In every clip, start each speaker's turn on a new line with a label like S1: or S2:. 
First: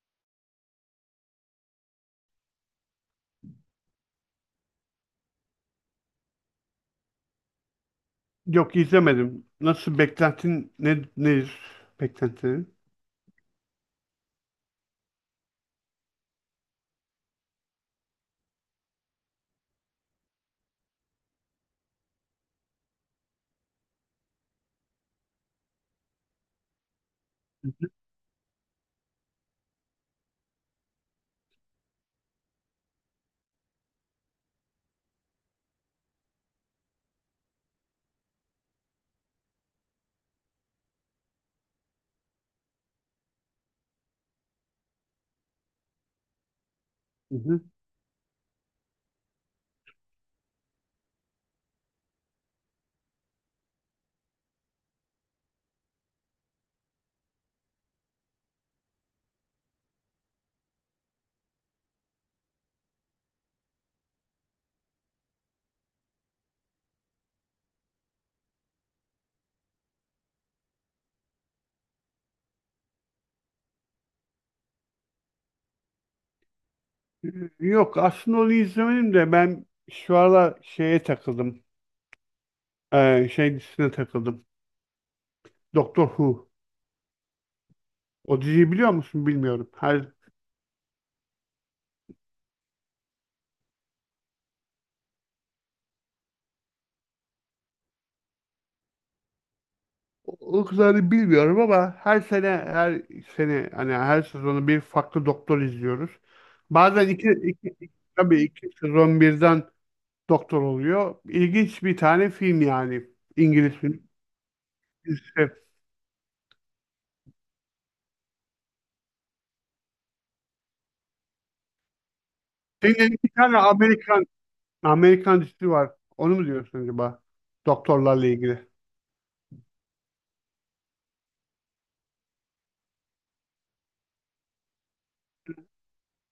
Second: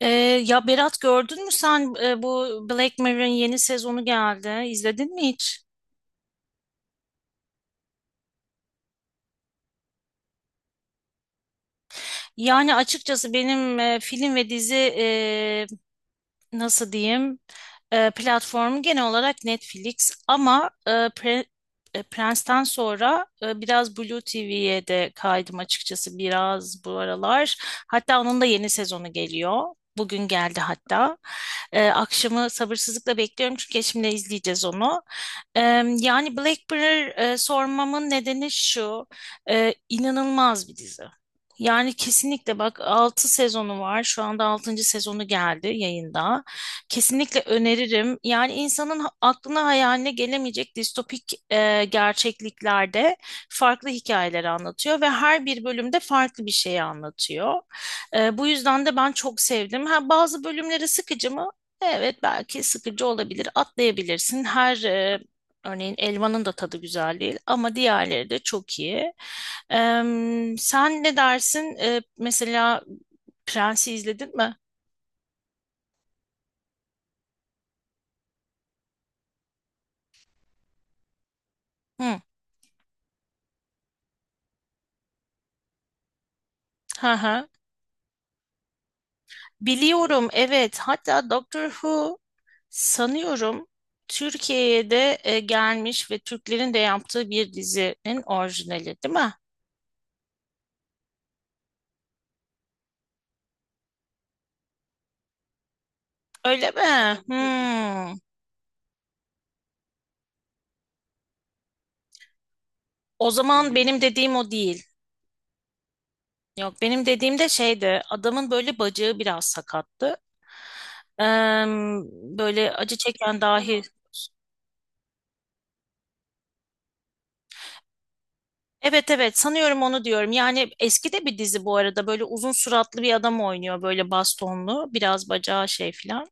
S1: Ee, ya Berat gördün mü sen bu Black Mirror'ın yeni sezonu geldi. İzledin mi hiç?
S2: Yok, izlemedim. Nasıl beklentin nedir?
S1: Yani
S2: Beklentinin?
S1: açıkçası benim film ve dizi nasıl diyeyim? Platformu genel olarak Netflix ama Prens'ten sonra biraz Blue TV'ye de kaydım açıkçası biraz bu aralar.
S2: Hı hı.
S1: Hatta onun da yeni sezonu geliyor. Bugün geldi hatta. Akşamı sabırsızlıkla bekliyorum çünkü eşimle izleyeceğiz onu. E, Yani Black Mirror, sormamın nedeni şu. İnanılmaz bir dizi. Yani kesinlikle bak 6 sezonu var. Şu anda altıncı sezonu geldi yayında. Kesinlikle
S2: Hı
S1: öneririm. Yani insanın aklına hayaline gelemeyecek distopik gerçekliklerde farklı hikayeleri anlatıyor ve her bir bölümde farklı bir şeyi anlatıyor. Bu yüzden de ben çok sevdim. Ha, bazı bölümleri sıkıcı mı? Evet, belki sıkıcı olabilir. Atlayabilirsin. Örneğin Elvan'ın da tadı güzel değil ama diğerleri de çok iyi. Sen ne dersin? Mesela Prens'i izledin mi?
S2: hı. Yok, aslında onu izlemedim de ben şu aralar şeye takıldım.
S1: Hı.
S2: Şey dizisine takıldım. Doktor Who.
S1: Hı hı.
S2: O diziyi biliyor musun bilmiyorum. Her
S1: Biliyorum evet, hatta Doctor Who sanıyorum Türkiye'ye de gelmiş ve Türklerin de yaptığı bir dizinin orijinali değil mi?
S2: o kadarını bilmiyorum ama her sene her sene hani her sezonu bir farklı doktor izliyoruz.
S1: Öyle
S2: Bazen
S1: mi? Hmm.
S2: tabii iki sezon birden doktor oluyor. İlginç bir tane film yani.
S1: O
S2: İngiliz
S1: zaman benim dediğim o değil.
S2: film.
S1: Yok, benim dediğim de şeydi, adamın böyle bacağı biraz sakattı. Eee, Böyle
S2: Senin
S1: acı
S2: elinde bir
S1: çeken
S2: tane
S1: dahi.
S2: Amerikan dizisi var. Onu mu diyorsun acaba? Doktorlarla ilgili.
S1: Evet evet, sanıyorum onu diyorum. Yani eski de bir dizi bu arada, böyle uzun suratlı bir adam oynuyor, böyle bastonlu, biraz bacağı şey filan.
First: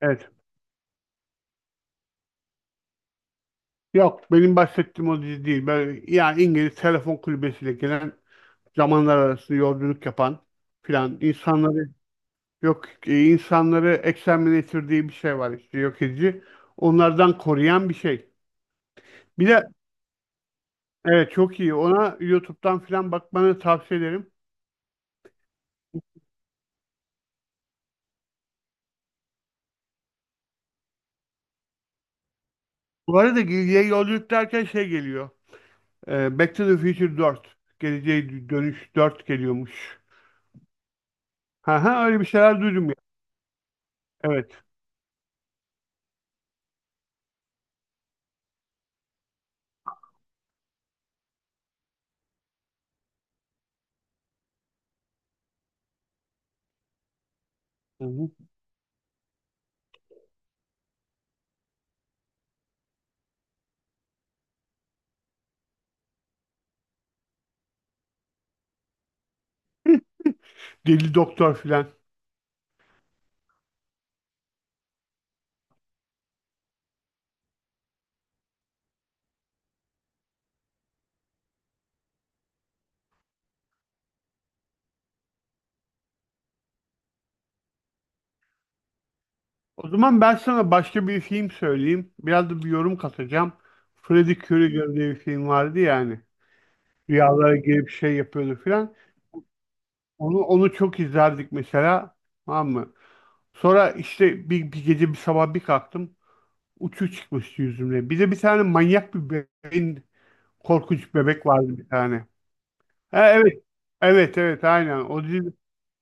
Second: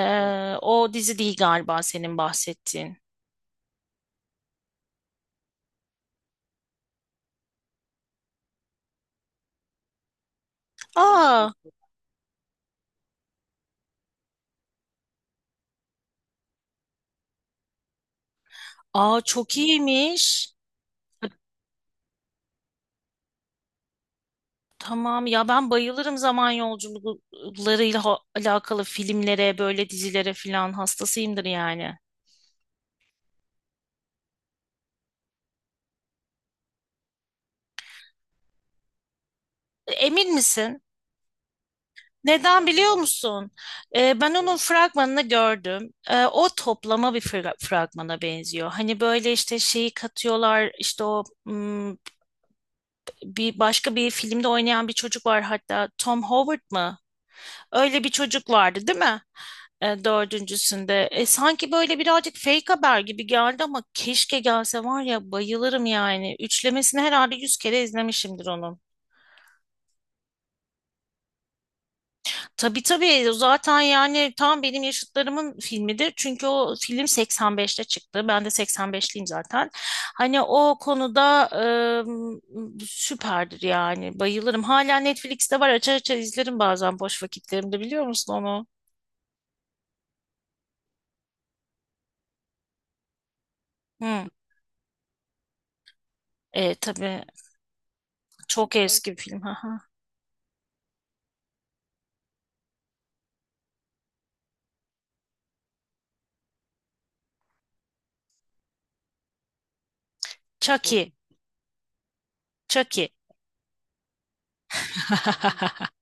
S2: Evet.
S1: O dizi değil galiba senin bahsettiğin.
S2: Yok, benim bahsettiğim o dizi değil. Böyle, yani İngiliz telefon kulübesiyle gelen zamanlar arası yolculuk yapan filan
S1: Aa,
S2: insanları yok, insanları exterminator diye bir şey var, işte yok edici. Onlardan koruyan bir şey.
S1: aa,
S2: Bir
S1: çok
S2: de
S1: iyiymiş.
S2: evet, çok iyi. Ona YouTube'dan filan bakmanı tavsiye ederim.
S1: Tamam ya, ben bayılırım zaman yolculuklarıyla alakalı filmlere, böyle dizilere filan hastasıyımdır yani.
S2: Bu arada Gildi'ye yolculuk derken şey geliyor. Back to the Future dört, Geleceğe Dönüş 4 geliyormuş.
S1: Emin misin?
S2: Ha ha, öyle bir şeyler
S1: Neden
S2: duydum
S1: biliyor
S2: ya.
S1: musun? Ben onun
S2: Evet.
S1: fragmanını gördüm. O toplama bir fragmana benziyor. Hani böyle işte şeyi katıyorlar işte o hmm, bir başka bir filmde oynayan bir çocuk var, hatta Tom Howard mı? Öyle
S2: Hı
S1: bir
S2: hı.
S1: çocuk vardı değil mi? Dördüncüsünde. Sanki böyle birazcık fake haber gibi geldi ama keşke gelse var ya, bayılırım yani. Üçlemesini herhalde 100 kere izlemişimdir onun.
S2: Deli Doktor filan.
S1: Tabii tabii, o zaten yani tam benim yaşıtlarımın filmidir. Çünkü o film 85'te çıktı. Ben de 85'liyim zaten. Hani o konuda süperdir yani, bayılırım. Hala Netflix'te var, açar açar izlerim bazen boş vakitlerimde, biliyor musun onu?
S2: O zaman ben sana başka bir film söyleyeyim. Biraz da bir yorum katacağım.
S1: Hı.
S2: Freddie Krueger diye bir film vardı yani.
S1: Tabii.
S2: Rüyalara girip şey yapıyordu
S1: Çok
S2: filan.
S1: eski bir film. Haha.
S2: Onu çok izlerdik mesela. Tamam mı? Sonra işte bir gece bir sabah bir kalktım. Uçu çıkmıştı yüzümle. Bir de bir tane manyak bir bebeğin
S1: Chucky.
S2: korkunç bebek vardı bir tane.
S1: Chucky.
S2: Ha, evet. Evet evet, aynen. O dizi,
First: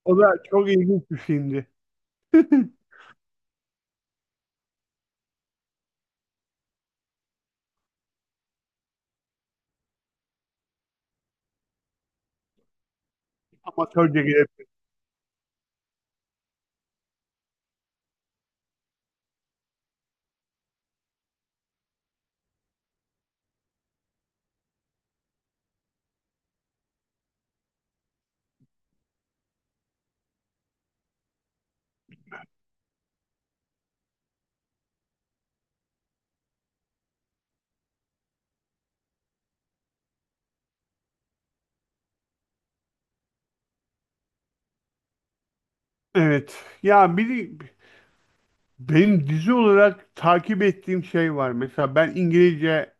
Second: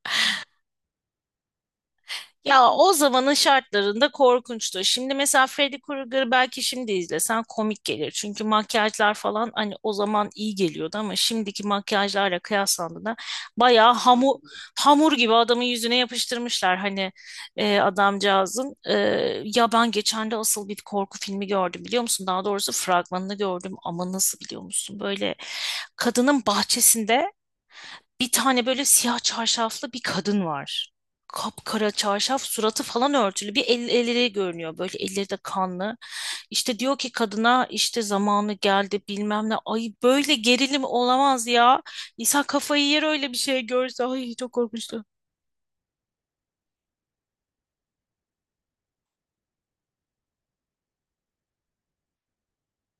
S2: o da çok ilginç bir filmdi.
S1: Ya o zamanın şartlarında korkunçtu. Şimdi mesela Freddy Krueger belki şimdi izlesen komik gelir. Çünkü makyajlar falan hani o zaman iyi geliyordu ama şimdiki makyajlarla kıyaslandığında bayağı
S2: Amatörce
S1: hamur,
S2: gelip.
S1: hamur gibi adamın yüzüne yapıştırmışlar. Hani adamcağızın. Ya ben geçen de asıl bir korku filmi gördüm, biliyor musun? Daha doğrusu fragmanını gördüm ama nasıl, biliyor musun? Böyle kadının bahçesinde bir tane böyle siyah çarşaflı bir kadın var. Kapkara çarşaf, suratı falan örtülü. Elleri görünüyor. Böyle elleri de kanlı. İşte diyor ki kadına, işte zamanı geldi bilmem ne. Ay, böyle gerilim olamaz ya. İnsan kafayı yer öyle bir şey görse. Ay, çok korkmuştu.
S2: Evet. Ya bir, benim dizi olarak takip ettiğim şey var. Mesela ben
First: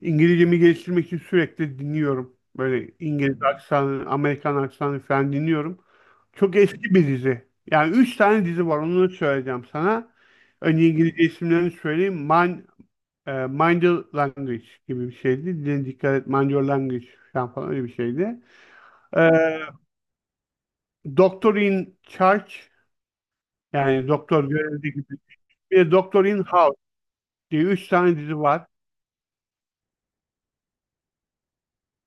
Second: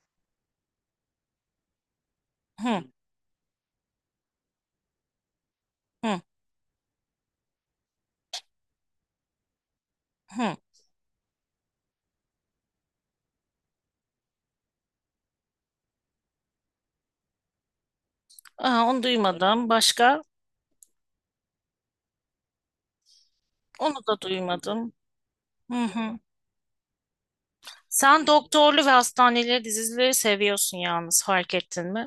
S2: İngilizcemi geliştirmek için sürekli dinliyorum.
S1: Hı
S2: Böyle İngiliz aksanı, Amerikan aksanı falan dinliyorum.
S1: hı
S2: Çok eski bir dizi. Yani üç tane dizi var. Onu da söyleyeceğim sana.
S1: hı.
S2: Önce İngilizce isimlerini söyleyeyim. Mind Your Language gibi bir şeydi. Dile dikkat et, Mind Your Language falan öyle bir şeydi.
S1: Aa, onu
S2: Ee,
S1: duymadım. Başka?
S2: Doctor in Charge,
S1: Onu
S2: yani
S1: da
S2: doktor görevde
S1: duymadım.
S2: gibi. Bir
S1: Hı
S2: de
S1: hı.
S2: Doctor in House diye üç tane
S1: Sen
S2: dizi var.
S1: doktorlu ve hastaneleri dizileri seviyorsun yalnız, fark ettin mi?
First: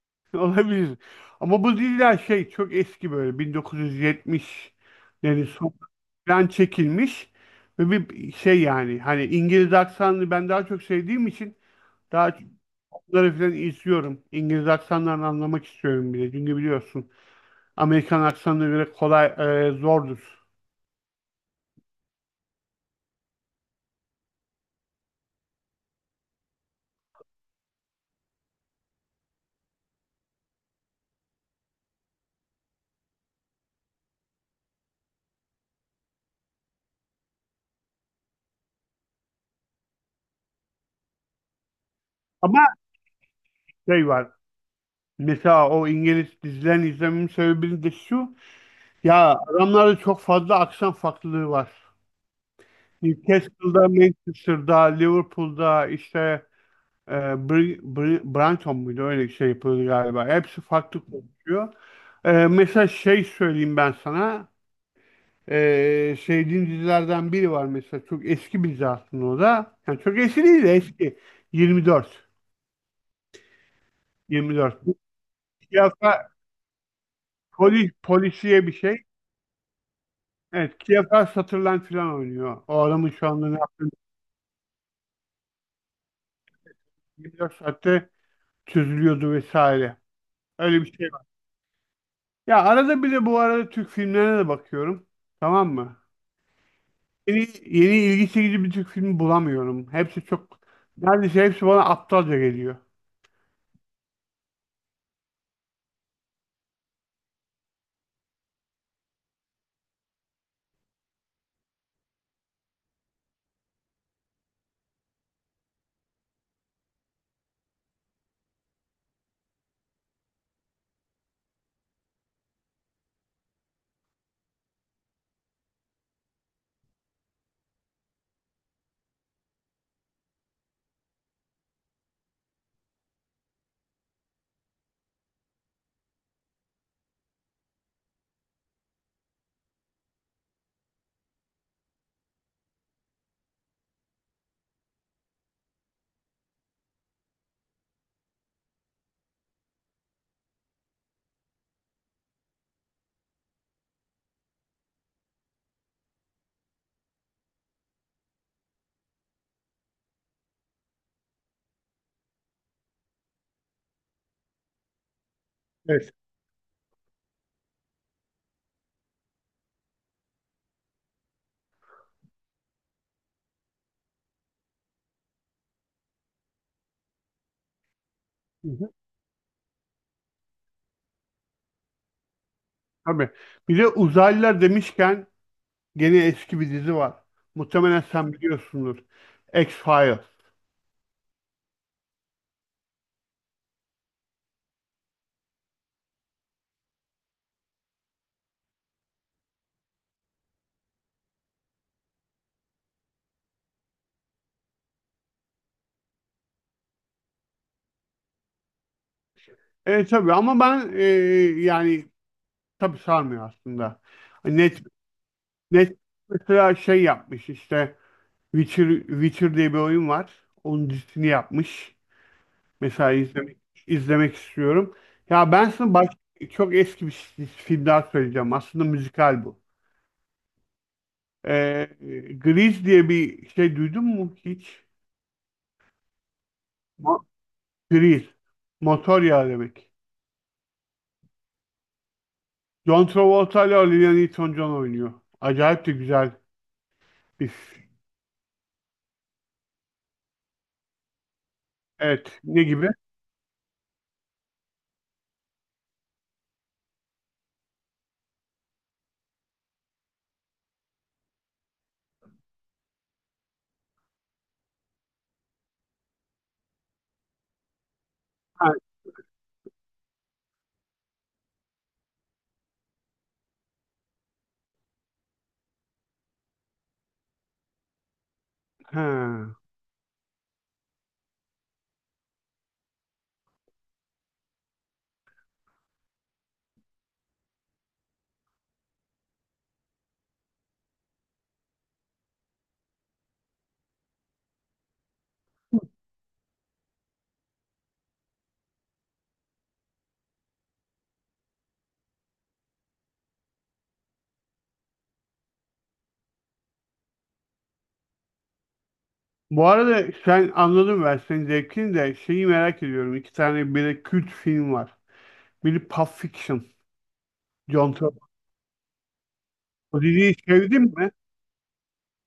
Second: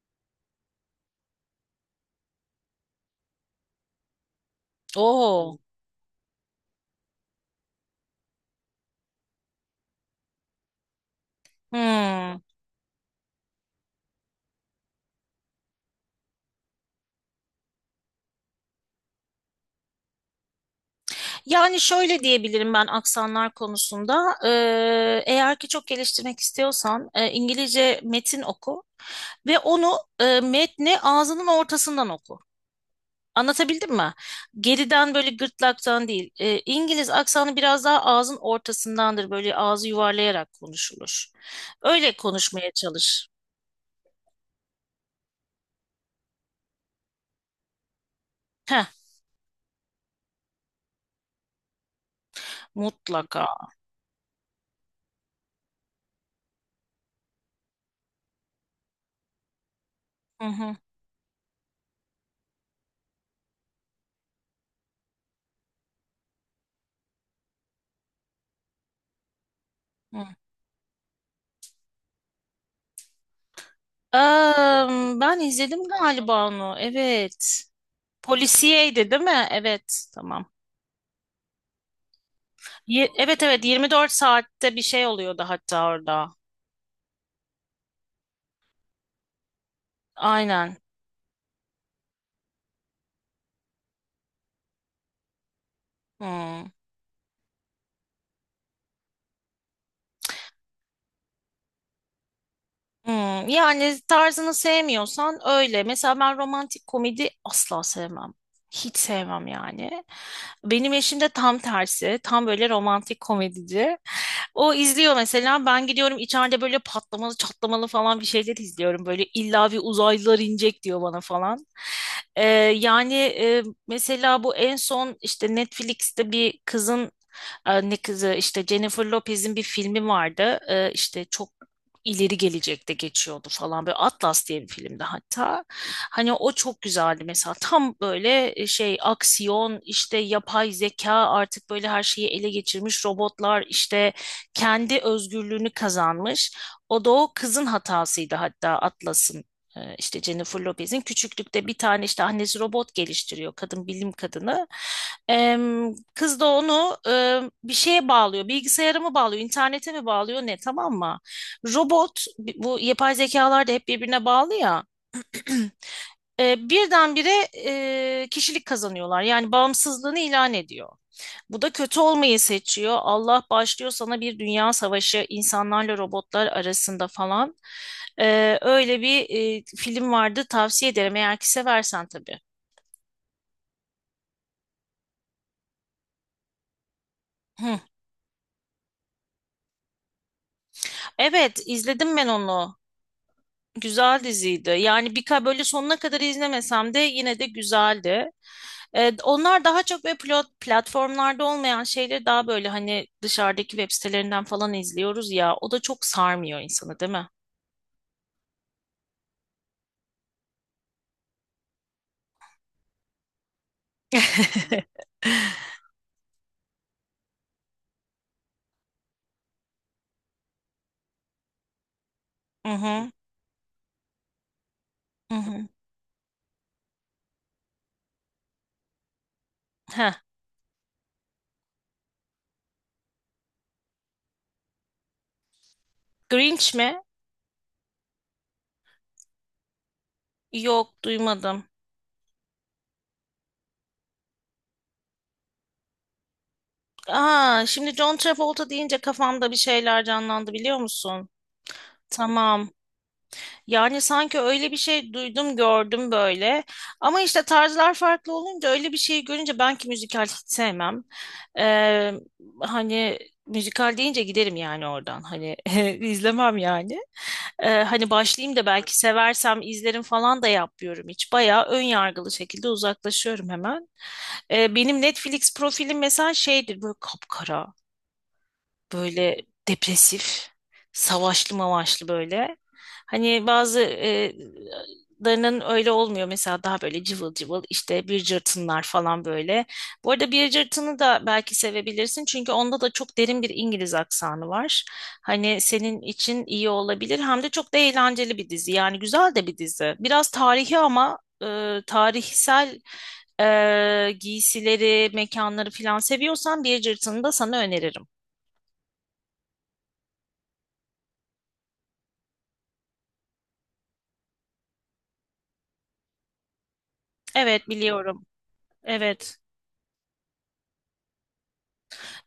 S2: Olabilir. Ama bu diziler şey çok eski, böyle 1970'lerin
S1: Oo.
S2: sonundan çekilmiş ve bir şey yani hani İngiliz aksanını ben daha çok sevdiğim için daha
S1: Hı.
S2: çok bunları falan izliyorum. İngiliz aksanlarını anlamak istiyorum bile. Çünkü biliyorsun, Amerikan aksanına göre kolay, zordur.
S1: Yani şöyle diyebilirim ben aksanlar konusunda. Eğer ki çok geliştirmek istiyorsan İngilizce metin oku ve onu metni ağzının ortasından oku. Anlatabildim mi? Geriden böyle gırtlaktan değil. İngiliz aksanı biraz daha ağzın ortasındandır. Böyle ağzı yuvarlayarak konuşulur. Öyle konuşmaya
S2: Ama
S1: çalış.
S2: şey var. Mesela o İngiliz dizilerini izlememin sebebi de şu.
S1: Heh,
S2: Ya adamlarda çok fazla aksan farklılığı var.
S1: mutlaka.
S2: Newcastle'da, Manchester'da, Liverpool'da işte Brighton muydu, öyle bir şey yapıldı galiba.
S1: Hı
S2: Hepsi
S1: hı,
S2: farklı konuşuyor. Mesela şey söyleyeyim ben sana. E, sevdiğim dizilerden biri var mesela. Çok eski bir dizi aslında o da. Yani çok
S1: hı.
S2: eski değil de eski. 24. 24. Bu
S1: Am, ben izledim
S2: siyasa-
S1: galiba onu. Evet.
S2: polis, polisiye bir şey.
S1: Polisiyeydi değil mi? Evet. Tamam.
S2: Evet, Kiyafar Sutherland falan oynuyor. O adamın şu
S1: Evet
S2: anda ne
S1: evet,
S2: yaptığını
S1: 24 saatte bir şey oluyordu hatta orada.
S2: 24 saatte çözülüyordu vesaire.
S1: Aynen.
S2: Öyle bir şey var. Ya arada bir de bu arada Türk filmlerine de bakıyorum. Tamam mı?
S1: Hmm.
S2: Yeni, yeni ilgi çekici bir Türk filmi bulamıyorum. Neredeyse hepsi bana aptalca geliyor.
S1: Hmm, yani tarzını sevmiyorsan öyle. Mesela ben romantik komedi asla sevmem. Hiç sevmem yani. Benim eşim de tam tersi. Tam böyle romantik komedici. O izliyor mesela. Ben gidiyorum içeride böyle patlamalı çatlamalı falan bir şeyler izliyorum. Böyle illa bir uzaylılar inecek diyor bana falan. Ee, Mesela bu en son işte Netflix'te bir kızın, ne kızı, işte Jennifer Lopez'in bir filmi vardı. İşte çok ileri gelecekte geçiyordu falan, böyle Atlas diye bir filmdi hatta. Hani o çok güzeldi mesela, tam böyle şey aksiyon, işte yapay zeka artık böyle her şeyi ele geçirmiş, robotlar işte kendi özgürlüğünü kazanmış. O da o kızın hatasıydı hatta, Atlas'ın. İşte Jennifer Lopez'in küçüklükte bir tane işte annesi robot geliştiriyor, kadın bilim kadını. Kız da onu bir şeye bağlıyor, bilgisayara mı bağlıyor, internete mi bağlıyor ne, tamam mı? Robot, bu yapay zekalar da hep birbirine bağlı ya.
S2: Evet.
S1: Birdenbire kişilik kazanıyorlar. Yani bağımsızlığını ilan ediyor. Bu da kötü olmayı seçiyor. Allah başlıyor sana bir dünya savaşı insanlarla robotlar arasında falan.
S2: Hı hı.
S1: Öyle bir film vardı, tavsiye ederim eğer ki seversen tabii.
S2: Tabii. Bir de uzaylılar demişken gene eski bir dizi var.
S1: Hı.
S2: Muhtemelen sen biliyorsundur. X-Files.
S1: Evet, izledim ben onu. Güzel diziydi. Yani bir böyle sonuna kadar izlemesem de yine de güzeldi. Onlar daha çok böyle platformlarda olmayan şeyleri daha böyle hani dışarıdaki web sitelerinden falan izliyoruz ya. O da çok sarmıyor insanı, değil mi?
S2: Evet tabii, ama ben yani tabii sarmıyor aslında. Net net mesela şey yapmış, işte Witcher diye bir oyun var. Onun dizisini yapmış.
S1: Hı
S2: Mesela
S1: hı.
S2: izlemek istiyorum.
S1: Hı
S2: Ya
S1: hı.
S2: ben sana çok eski bir film daha söyleyeceğim. Aslında müzikal bu.
S1: Heh.
S2: Ee, Grease diye bir şey duydun mu hiç?
S1: Grinch mi?
S2: Mo Grease. Motor yağı demek.
S1: Yok, duymadım.
S2: John Travolta ile Olivia Newton-John oynuyor. Acayip de güzel bir.
S1: Aa, şimdi John Travolta deyince kafamda bir şeyler canlandı, biliyor musun?
S2: Evet. Ne
S1: Tamam.
S2: gibi?
S1: Yani sanki öyle bir şey duydum gördüm böyle. Ama işte tarzlar farklı olunca öyle bir şeyi görünce, ben ki müzikal hiç sevmem. Ee, Hani müzikal deyince giderim yani oradan. Hani izlemem yani. Hani başlayayım da
S2: Ha,
S1: belki seversem izlerim falan da yapmıyorum hiç. Bayağı ön yargılı şekilde uzaklaşıyorum hemen. Benim Netflix profilim mesela şeydir, böyle kapkara, böyle
S2: ha.
S1: depresif, savaşlı mavaşlı böyle. Hani bazı larının öyle olmuyor. Mesela daha böyle cıvıl cıvıl işte bir cırtınlar falan böyle. Bu arada bir cırtını da belki sevebilirsin. Çünkü onda da çok derin bir İngiliz aksanı var. Hani senin için iyi olabilir. Hem de çok da eğlenceli bir dizi. Yani güzel de bir dizi. Biraz tarihi ama tarihsel giysileri, mekanları falan seviyorsan bir cırtını da sana öneririm.
S2: Bu arada sen, anladım ben senin zevkini de şeyi merak ediyorum. İki tane biri kült film var. Biri Pulp Fiction.
S1: Evet,
S2: John
S1: biliyorum.
S2: Travolta.
S1: Evet.
S2: O diziyi sevdin mi?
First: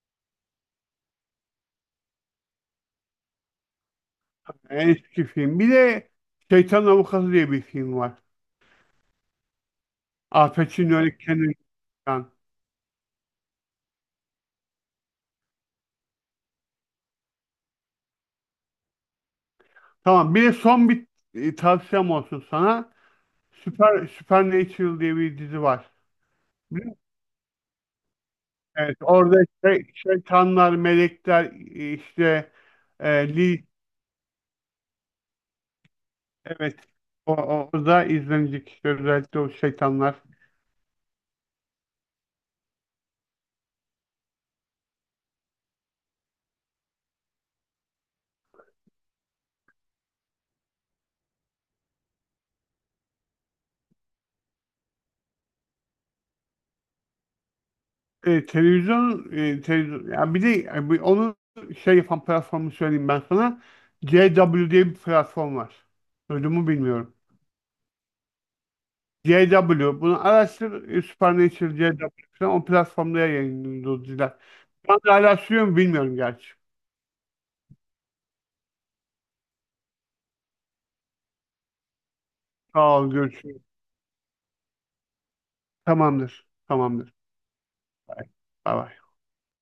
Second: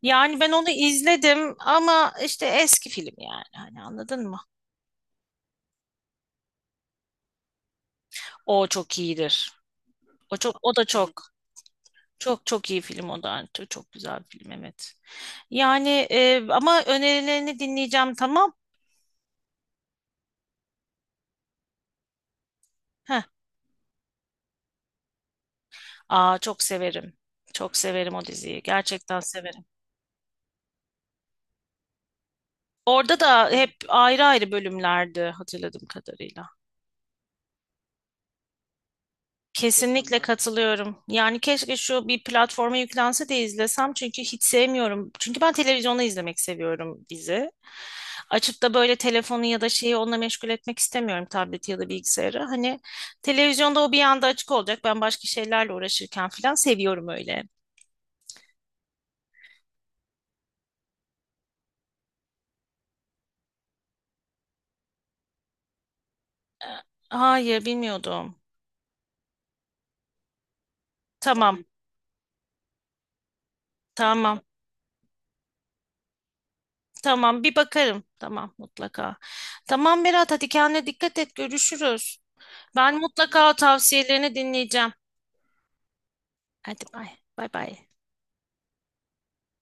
S1: Yani ben onu izledim ama işte eski film yani. Hani anladın mı?
S2: En eski film. Bir de Şeytan Avukatı diye bir film var.
S1: O çok iyidir. O
S2: Al
S1: çok o da
S2: Pacino
S1: çok
S2: öyle kendini tutan.
S1: çok çok iyi film o da. Yani çok, çok güzel bir film, evet. Yani ama önerilerini dinleyeceğim, tamam.
S2: Tamam, bir de son bir tavsiyem olsun sana.
S1: Heh.
S2: Supernatural diye bir dizi var.
S1: Aa, çok
S2: Biliyor musun?
S1: severim. Çok severim o diziyi.
S2: Evet,
S1: Gerçekten
S2: orada
S1: severim.
S2: şeytanlar, melekler, e, işte
S1: Orada da
S2: Lily.
S1: hep ayrı ayrı bölümlerdi hatırladığım kadarıyla.
S2: Evet. O da izlenecek işte, özellikle o şeytanlar.
S1: Kesinlikle katılıyorum. Yani keşke şu bir platforma yüklense de izlesem, çünkü hiç sevmiyorum. Çünkü ben televizyonda izlemek seviyorum dizi. Açıp da böyle telefonu ya da şeyi onunla meşgul etmek istemiyorum, tableti ya da bilgisayarı. Hani televizyonda o bir anda açık olacak. Ben başka şeylerle uğraşırken falan seviyorum öyle.
S2: Televizyon ya, bir de onun şey yapan platformu söyleyeyim ben sana. CW diye bir platform var. Duydun mu
S1: Ee,
S2: bilmiyorum.
S1: Hayır, bilmiyordum.
S2: CW. Bunu araştır.
S1: Tamam,
S2: Supernatural CW falan. O platformda yayınlıyor diziler.
S1: tamam.
S2: Ben de hala sürüyor mu bilmiyorum gerçi.
S1: Tamam, bir bakarım. Tamam, mutlaka. Tamam Berat, hadi kendine dikkat et, görüşürüz.
S2: Sağ
S1: Ben
S2: ol.
S1: mutlaka
S2: Görüşürüz.
S1: tavsiyelerini dinleyeceğim.
S2: Tamamdır.
S1: Hadi bay
S2: Tamamdır.
S1: bay.
S2: Bay bay.